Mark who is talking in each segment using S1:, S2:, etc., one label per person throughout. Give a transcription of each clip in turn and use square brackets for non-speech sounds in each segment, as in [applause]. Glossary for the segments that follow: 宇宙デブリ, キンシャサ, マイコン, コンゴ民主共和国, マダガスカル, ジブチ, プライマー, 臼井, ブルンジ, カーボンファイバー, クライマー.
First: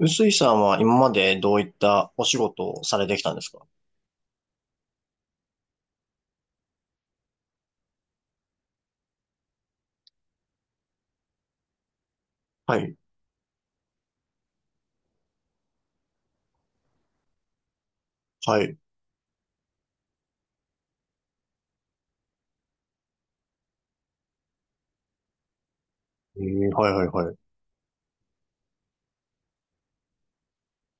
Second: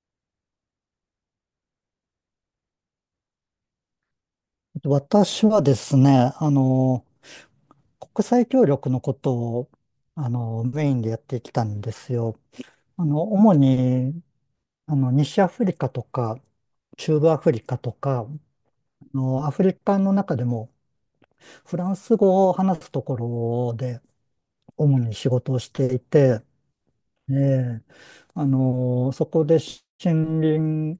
S1: 臼井さんは今までどういったお仕事をされてきたんですか？
S2: 私はですね、国際協力のことを、メインでやってきたんですよ。
S1: はい、
S2: 主に、西アフリカとか、中部アフリカとか、
S1: はい、
S2: アフリカの中でも、フランス語を話すところで、主に仕事をしていて、
S1: はい、はい、は
S2: え
S1: い、
S2: え。そこで森林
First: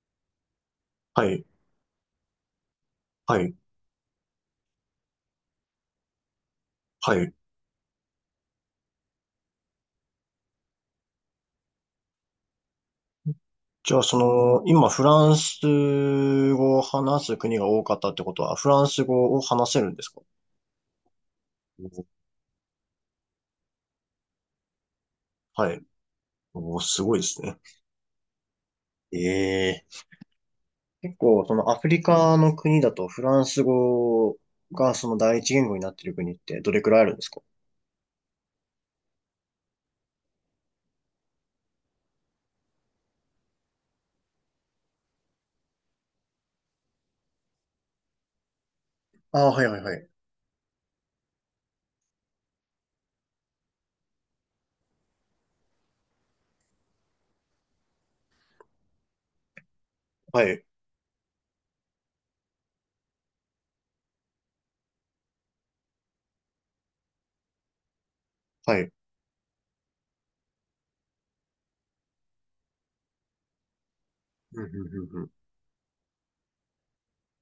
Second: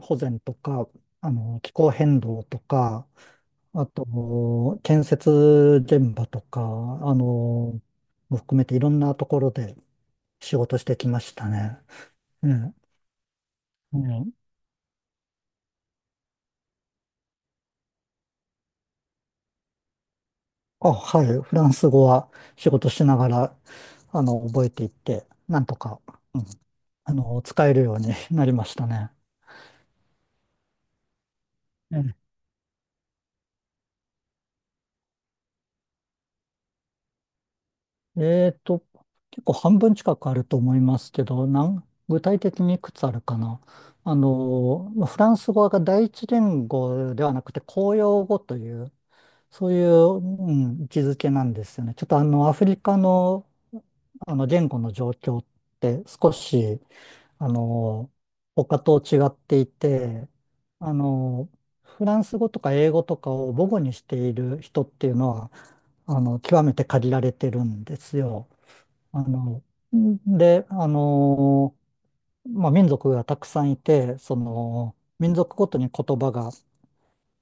S2: 保全とか、
S1: はい、
S2: 気候変動とか、
S1: はい、
S2: あと、建設現場とか、
S1: はい。
S2: の、も含めていろんなところで仕事してきましたね。ええ。
S1: じゃ
S2: う
S1: あ、そ
S2: ん。
S1: の、今、フランス語を話す国が多かったってことは、フランス語を話せるんですか？
S2: あ、はい。フランス
S1: お、
S2: 語は仕事しながら、覚えていって、なん
S1: は
S2: と
S1: い。
S2: か、うん、
S1: お、すごいですね。
S2: 使えるようになりましたね。
S1: ええ、結構、そのアフリ
S2: え
S1: カの国だと、フランス語がその第一言語になってる国ってどれくらいあるんですか？
S2: え。えーと、結構半分近くあると思いますけど、なん、具体的にいくつあるかな。まあフランス語が第一言語ではなくて公用語という、
S1: ああ、はい、
S2: そう
S1: はい、
S2: いう、
S1: はい。
S2: うん、位置づけなんですよね。ちょっとアフリカの、言語の状況って少し、あの、他と違っていて、
S1: はい、
S2: あの、フランス語とか英語とかを母語にしている人っていうのは、極めて限られてるんですよ。
S1: はい。
S2: あの、んで、まあ、民族がたくさんいて、そ
S1: うん、うん、う
S2: の、
S1: ん、うん。
S2: 民族ごとに言葉が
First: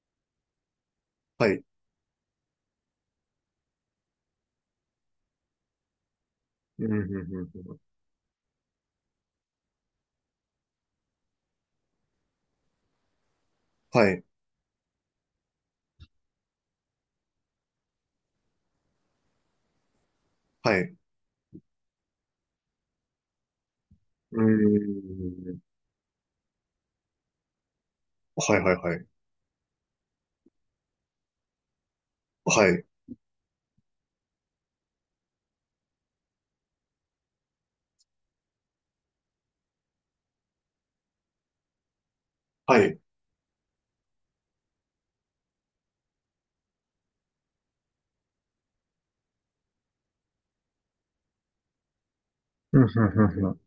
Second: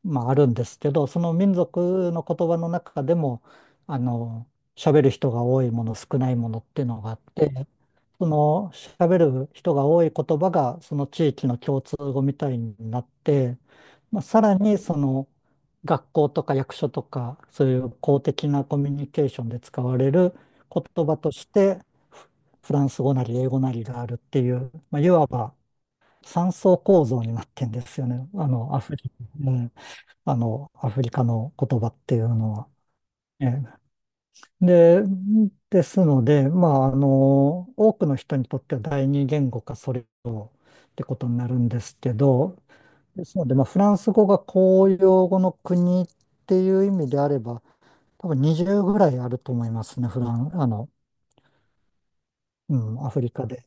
S2: まあ、あるんですけど、その
S1: は
S2: 民
S1: い。
S2: 族の言葉の中でも、あの、喋る人が多いもの、少ないものっていう
S1: うん、う
S2: の
S1: ん、
S2: があ
S1: う
S2: っ
S1: ん、
S2: て、
S1: うん。
S2: その喋る人が多い言葉が、その地域の共通語みたいになって、
S1: は
S2: まあ、
S1: い、
S2: さらにその学校とか役所とか、そういう公的なコミュニケーションで使われる
S1: はい。
S2: 言葉として、フフランス語なり英語なりがあるっ
S1: うー
S2: ていう、まあ、いわば
S1: ん。
S2: 三層構造になってんですよね。
S1: はいはい
S2: ア
S1: は
S2: フ
S1: い。
S2: リカ。アフリカの言葉っていうの
S1: は
S2: は。
S1: い。
S2: ええ。で、ですので、まあ、多くの人にとっては第二言語かそれ以上ってことになるんですけど、
S1: はい。
S2: ですので、まあ、フランス語が公用語の国っていう意味であれば、多分20ぐらいあると思いますね、フラン、う
S1: うんうん
S2: ん、アフリ
S1: うん
S2: カ
S1: うん。
S2: で。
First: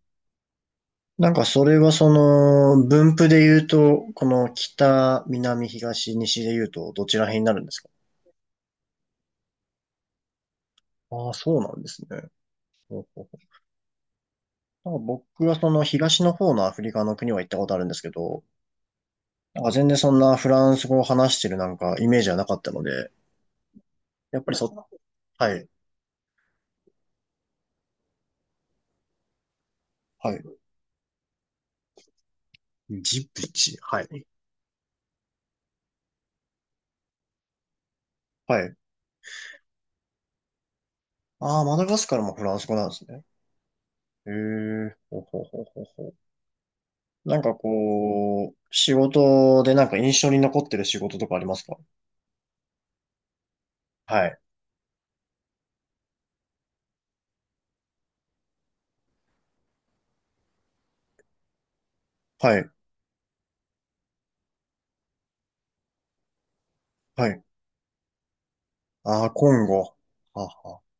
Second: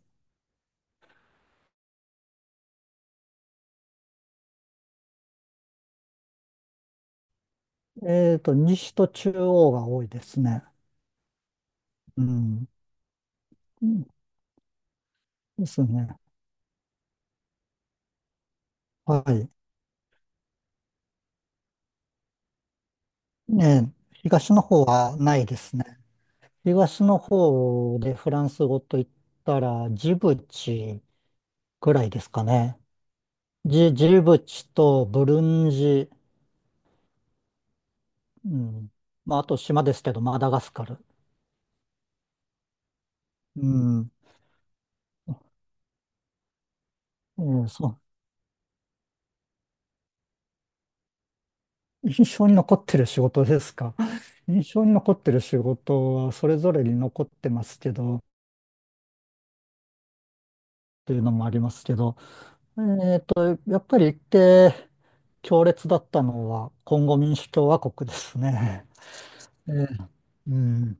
S1: なんかそれはその分布で言うと、この北、南、東、西で言うとどちら辺になるんですか？
S2: えっと、西と中央が多いですね。
S1: ああー、そうなんですね。
S2: うん。
S1: ほうほうほ
S2: うん
S1: う、なんか僕は
S2: で
S1: その
S2: すね。
S1: 東の方のアフリカの国は行ったことあるんですけど、
S2: はい。
S1: なんか全然そんなフランス語を話してるなんかイメージはなかったので、
S2: ねえ、
S1: やっぱ
S2: 東
S1: り
S2: の
S1: そ、
S2: 方はない
S1: は
S2: で
S1: い、
S2: すね。東の方でフランス語と言ったら、ジ
S1: は
S2: ブ
S1: い。
S2: チぐらいですかね。
S1: ジブチ、
S2: ジ、
S1: は
S2: ジ
S1: い。
S2: ブチとブルンジ、う
S1: はい。
S2: ん。まあ、あと島ですけど、マダガスカル。
S1: ああ、マダガスカルもフランス語なんですね。
S2: うん。
S1: へえ、ほうほうほうほうほう。なんか
S2: そう。
S1: こう、仕事でなんか印象に残ってる仕事とかありますか？
S2: 印象に残ってる仕事ですか。
S1: は
S2: [laughs]
S1: い。
S2: 印象に残ってる仕事はそれぞれに残ってますけど、っていうのもありますけど、
S1: はい。
S2: えっと、やっぱり行って強烈だったのは、コンゴ
S1: は
S2: 民
S1: い。
S2: 主共和国ですね。
S1: ああ、今
S2: [laughs] え
S1: 後。
S2: ー
S1: は
S2: う
S1: は。
S2: ん。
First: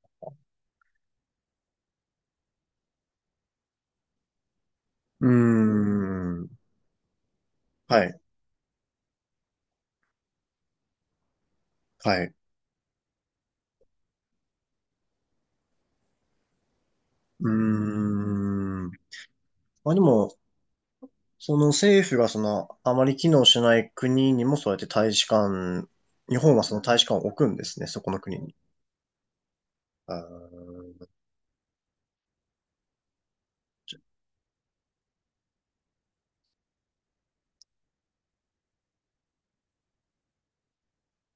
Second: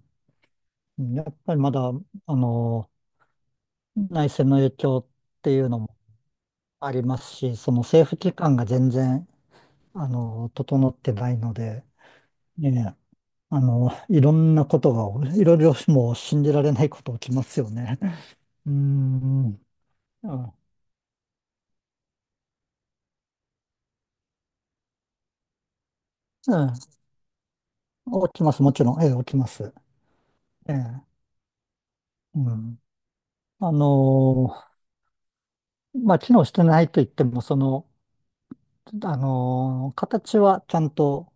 S2: やっぱりまだ、あの、内戦の影響
S1: う
S2: っていう
S1: ー
S2: のも
S1: ん。
S2: ありますし、その
S1: は
S2: 政府
S1: い。
S2: 機関が全然、整ってないので、
S1: はい。
S2: ねえ、いろんなことが、いろいろもう信じられないこと起きま
S1: う
S2: すよね。
S1: ー
S2: [laughs] うー
S1: ん。
S2: ん、
S1: まあでも、
S2: うん、
S1: その政府がその、あまり機能しない国にもそうやって大使館、日
S2: う
S1: 本は
S2: ん。
S1: その大使館を置くんですね、そこの
S2: 起
S1: 国
S2: きま
S1: に。
S2: す、もちろん、ええ、起きます。
S1: あー、
S2: ええ、うん。あの、まあ、機能してないと言っても、その、形はちゃんと、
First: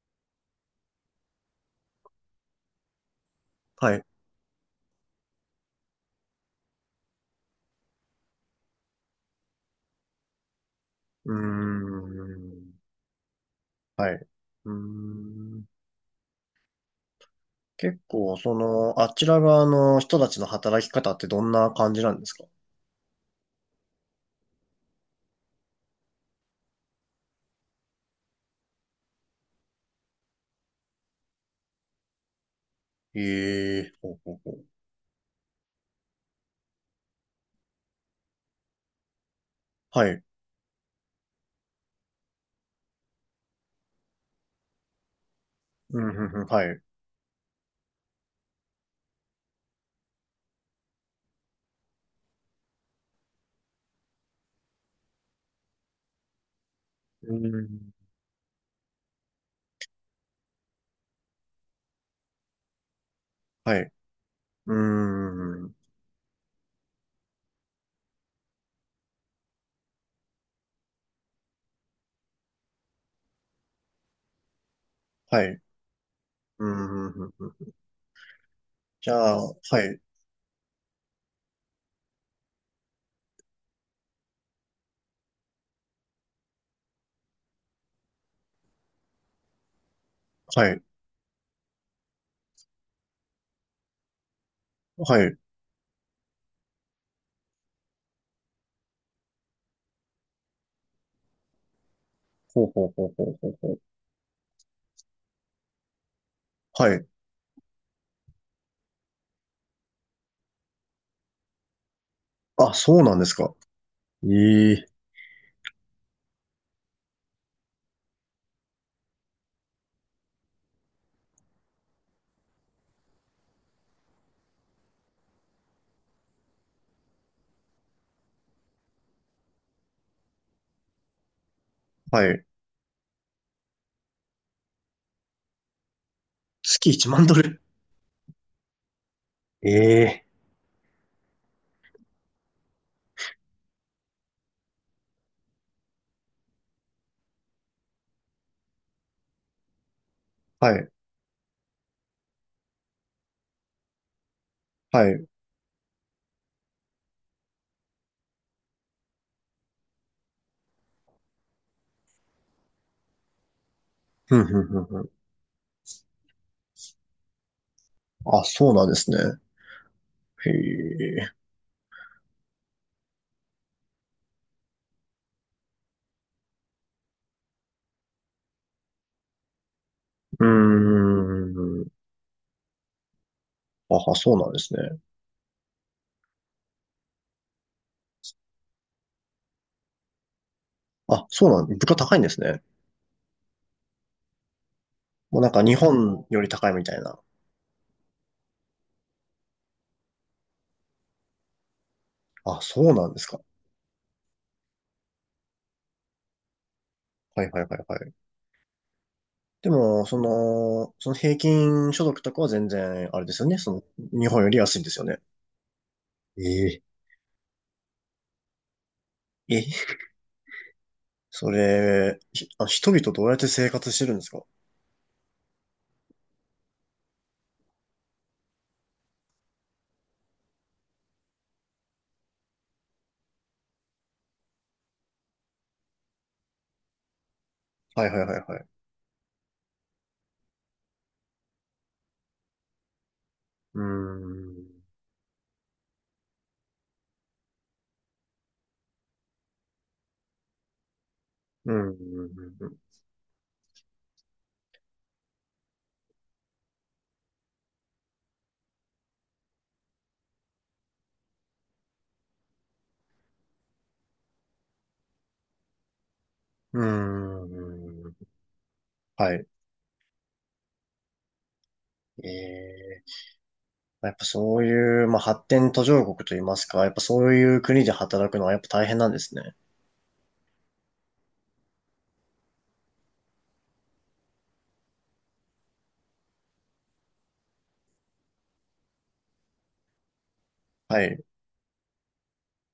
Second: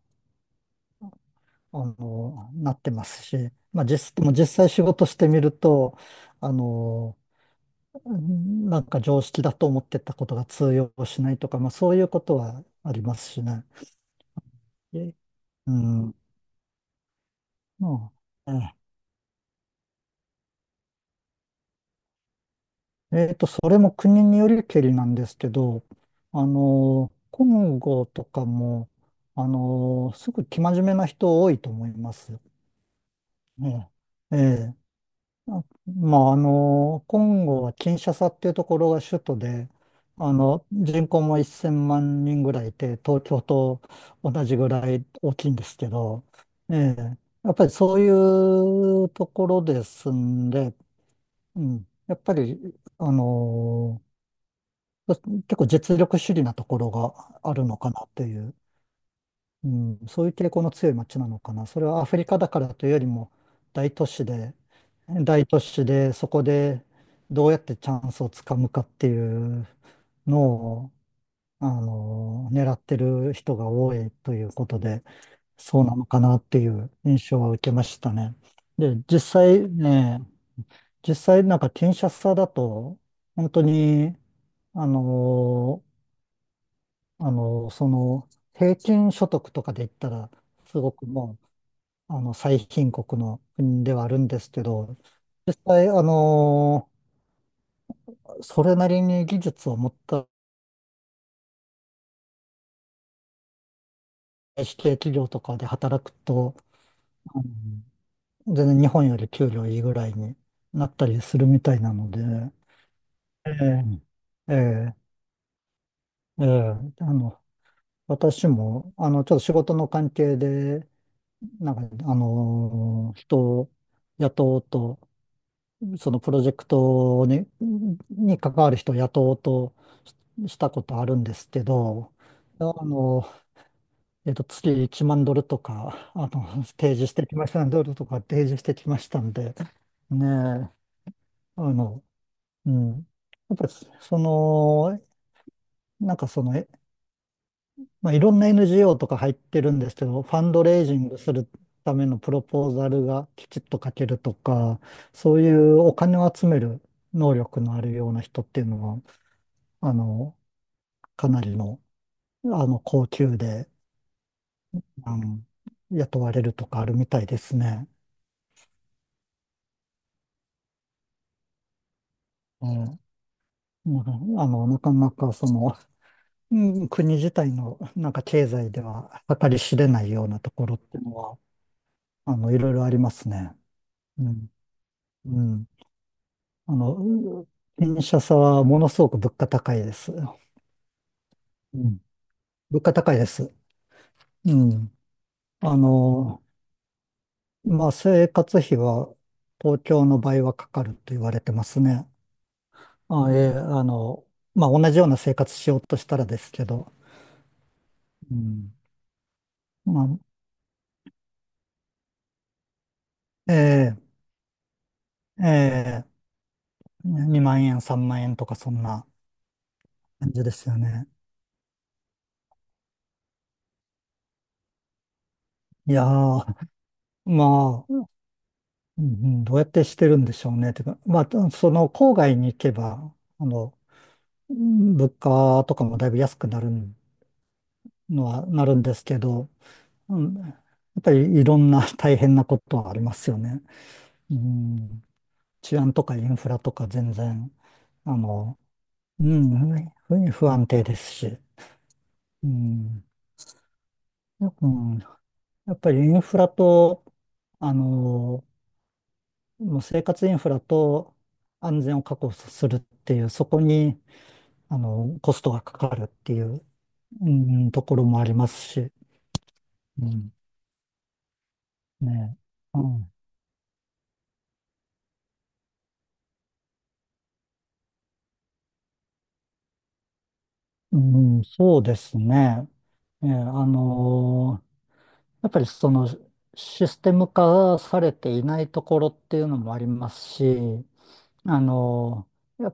S2: なってますし、まあ
S1: はい。
S2: 実、でも実際仕事してみると、あの、うんなんか常識だと思ってたことが通用し
S1: う
S2: な
S1: ー
S2: いとか、まあそういうことは
S1: ん。
S2: ありますしね。
S1: はい。うー
S2: え。
S1: ん。
S2: うん。
S1: 結
S2: ま
S1: 構、
S2: あ、
S1: そ
S2: え
S1: の、あちら側の人たちの働き方ってどんな感じなんですか？
S2: え。それも国によりけりなんですけど、コンゴとかも、すぐ生真面目な人多いと思います。
S1: ええ
S2: ね。
S1: ー、ほうほ
S2: え
S1: うほう。
S2: え。まあ、コンゴはキンシャサっていうところが首都で、
S1: はい。
S2: 人口も1000万人ぐらいいて、東京と同じぐらい大きいんですけ
S1: うん、ふ
S2: ど、
S1: んふん、はい。
S2: ええ、やっぱりそういうところですんで、うん、やっぱり、あの、結構実力主義なところ
S1: う
S2: があるのか
S1: ん、
S2: なっていう。うん、そういう傾向の強い街なのかな。それはアフリカだからというよりも
S1: はい。
S2: 大都市で、
S1: う
S2: 大都
S1: ーん、
S2: 市でそこでどうやってチャンスをつかむかっていうのを、狙ってる人が多いということで、
S1: はい。
S2: そうなのかなってい
S1: うん、
S2: う
S1: ふんふ
S2: 印
S1: ん
S2: 象
S1: ふ
S2: は受
S1: ん。
S2: けましたね。で、
S1: じゃ
S2: 実
S1: あ、は
S2: 際
S1: い、
S2: ね、実際なんかキンシャサだと、本当に、あの、その、平均所得とかで言ったら、
S1: は
S2: す
S1: い、
S2: ごくもう、最貧国の国ではあるんですけど、
S1: はい。
S2: 実際、それなりに技術を持った
S1: ほうほうほうほうほうほう。
S2: 指定企業とかで働くと、
S1: はい。
S2: うん、全然日本より給料いいぐらいになったりするみたいなので、
S1: あ、そうなんです
S2: え
S1: か。え
S2: え、え
S1: えー、
S2: え、ええ、私も、ちょっと仕事の関係で、なんか、人を雇おうと、そのプロジェクトに、に関わる人を雇おうとしたことあるんですけど、
S1: はい。
S2: あの、えっと、月1万ドルとか、
S1: 月
S2: 提示
S1: 1
S2: し
S1: 万
S2: て
S1: ド
S2: きまし
S1: ル。
S2: た、ドルとか提示してきましたんで、
S1: ええ
S2: ねえ、あの、うん。やっぱり、その、なんかその、まあ、いろんな NGO とか入ってるんですけど、ファンド
S1: ー、は
S2: レイ
S1: い、
S2: ジングするためのプロポーザルがきちっと書けるとか、
S1: はい。
S2: そういうお金を集める能力のあるような人っていうのは、あの、かなりの、高級で、
S1: ふんふんふんふん。
S2: あの、雇われるとかあるみたいですね。
S1: あ、そうなんですね。へえ。
S2: うん。うん。なかなかその、うん、国自体のなんか経済では計り知れないような
S1: うー
S2: ところっていうのは、
S1: ん。
S2: いろいろありますね。
S1: あ、
S2: う
S1: そうなん
S2: ん。
S1: ですね。
S2: うん。あの、う車さはものすごく物価高いです。
S1: あ、そうなん、
S2: う
S1: 物価
S2: ん。
S1: 高いんですね。
S2: 物価高いです。うん。
S1: もうなんか日
S2: あ
S1: 本よ
S2: の、
S1: り高いみたいな。
S2: まあ、生活費は東京の倍はかかると言われてますね。
S1: あ、そうなんです
S2: あ、え
S1: か。
S2: え、まあ、同じような生活しようとしたらですけど、
S1: はいはいはいはい。
S2: うん。
S1: で
S2: ま
S1: も、そ
S2: あ、
S1: の、その平均所得とかは全然、あれですよ
S2: え
S1: ね。その、
S2: え、
S1: 日本より安いんですよね。
S2: ええ、
S1: ええ。
S2: 2万円、3万円とかそんな
S1: え、
S2: 感じですよね。
S1: それ、ひあ、人々どうやって生活してるんですか？
S2: いやー、まあ、うん、どうやってしてるんでしょうね。てか、まあ、その郊外に行けば、あの、うん、物価とかもだいぶ安くなる
S1: はいは
S2: の
S1: いはい
S2: は
S1: はい。
S2: なるんですけど、うん、やっぱりいろんな大変なことはありますよね。
S1: う
S2: う
S1: ん。
S2: ん、治安とかインフラとか全然、あの、うん、不安定ですし、
S1: うー
S2: う
S1: ん。
S2: ん、よく、うん、やっぱりインフラと、あの、もう生活インフラと安全を確保するっていう、そこに、コストがかかるっていう、
S1: うー
S2: うん、とこ
S1: ん。
S2: ろ
S1: うーん、
S2: もありますし、
S1: はい。
S2: うん、
S1: え
S2: ね、う
S1: え。
S2: ん、
S1: やっぱそういう、まあ、発展途上国といいますか、やっぱそういう国で働くのはやっぱ大変なんですね。
S2: うん、そうですね。ええ、やっぱりそのシステム化されていないところっていうのもありますし、
S1: はい。
S2: あのー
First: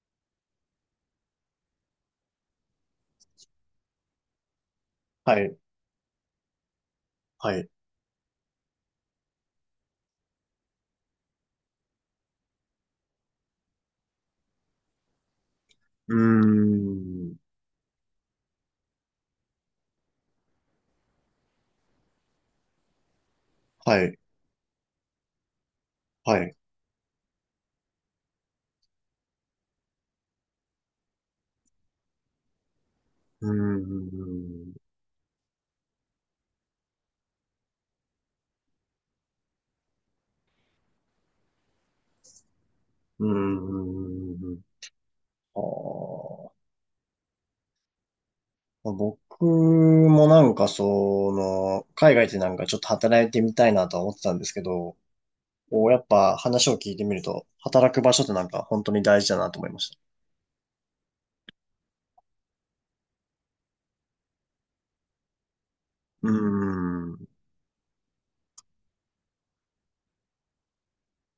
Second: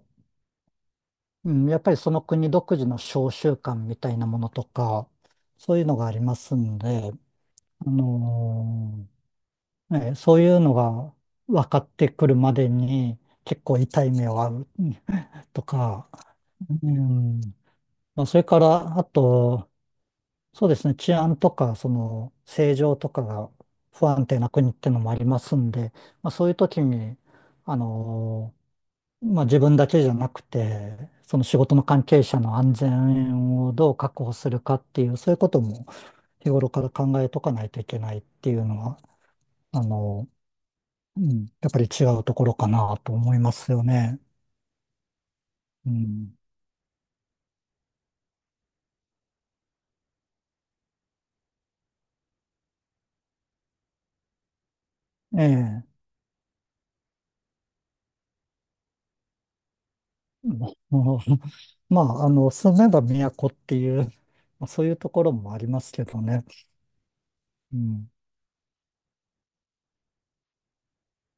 S2: うん、やっぱりその国独自の召集感みたいなものとか、
S1: はい、
S2: そういうのがありますんで、
S1: はい。う
S2: あのね、そういうのが分かってくるまでに結構痛い目を遭う、うん、とか、
S1: ー
S2: う
S1: ん。
S2: ん、まあ、それから、あと、そうですね、治安とか、その、政情とかが
S1: は
S2: 不
S1: い、
S2: 安定な国ってのもありますんで、まあ、
S1: は
S2: そうい
S1: い。
S2: う時に、あのまあ、自分だけじゃなくて、その仕事の関係者の安
S1: うー
S2: 全をどう確保するかっ
S1: ん。
S2: ていう、そういうことも日頃から考えとかないといけないっていうのは、あの、うん、やっぱり違うところかなと
S1: う
S2: 思いますよね。
S1: ーん。あ
S2: うん、
S1: ー、まあ、僕もなんかその、海外でなんかちょっと働いてみたいなとは思ってたんですけど、
S2: ええ。
S1: こうやっぱ話を聞いてみると、働く場所ってなんか本当に大事だなと思いました。
S2: [laughs] もうまあ、住めば都っていう、まあそういうところもありますけど
S1: うー
S2: ね。
S1: ん。
S2: うん。